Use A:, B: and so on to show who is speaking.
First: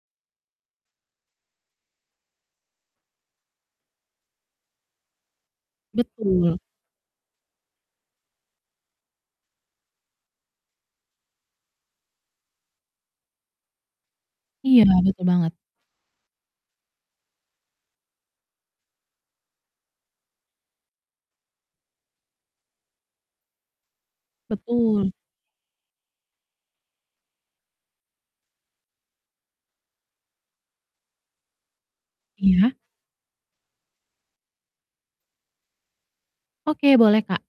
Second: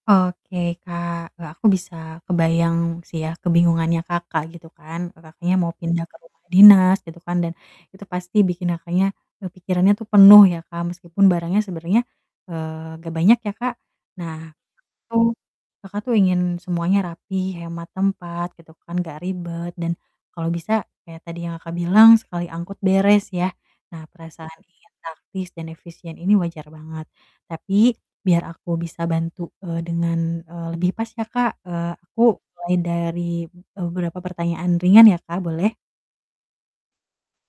A: Oke Kak, eee, aku bisa kebayang sih ya, kebingungannya Kakak gitu kan, Kakaknya mau pindah ke rumah
B: Betul.
A: dinas gitu kan, dan itu pasti bikin Kakaknya, eee, pikirannya tuh penuh ya Kak, meskipun barangnya sebenernya, eee, gak banyak ya Kak, Nah,
B: Iya, betul
A: itu
B: banget.
A: Kakak tuh ingin semuanya rapih, hemat tempat gitu kan, gak ribet dan kalau bisa kayak tadi yang Kakak bilang sekali angkut beres ya. Nah perasaan ingin
B: Betul.
A: taktis dan efisien ini wajar banget, tapi biar aku bisa bantu, eee, dengan, eee, lebih pas ya Kak, eee, aku
B: Iya.
A: mulai dari, eee, beberapa pertanyaan ringan ya Kak, boleh?
B: Oke, boleh Kak.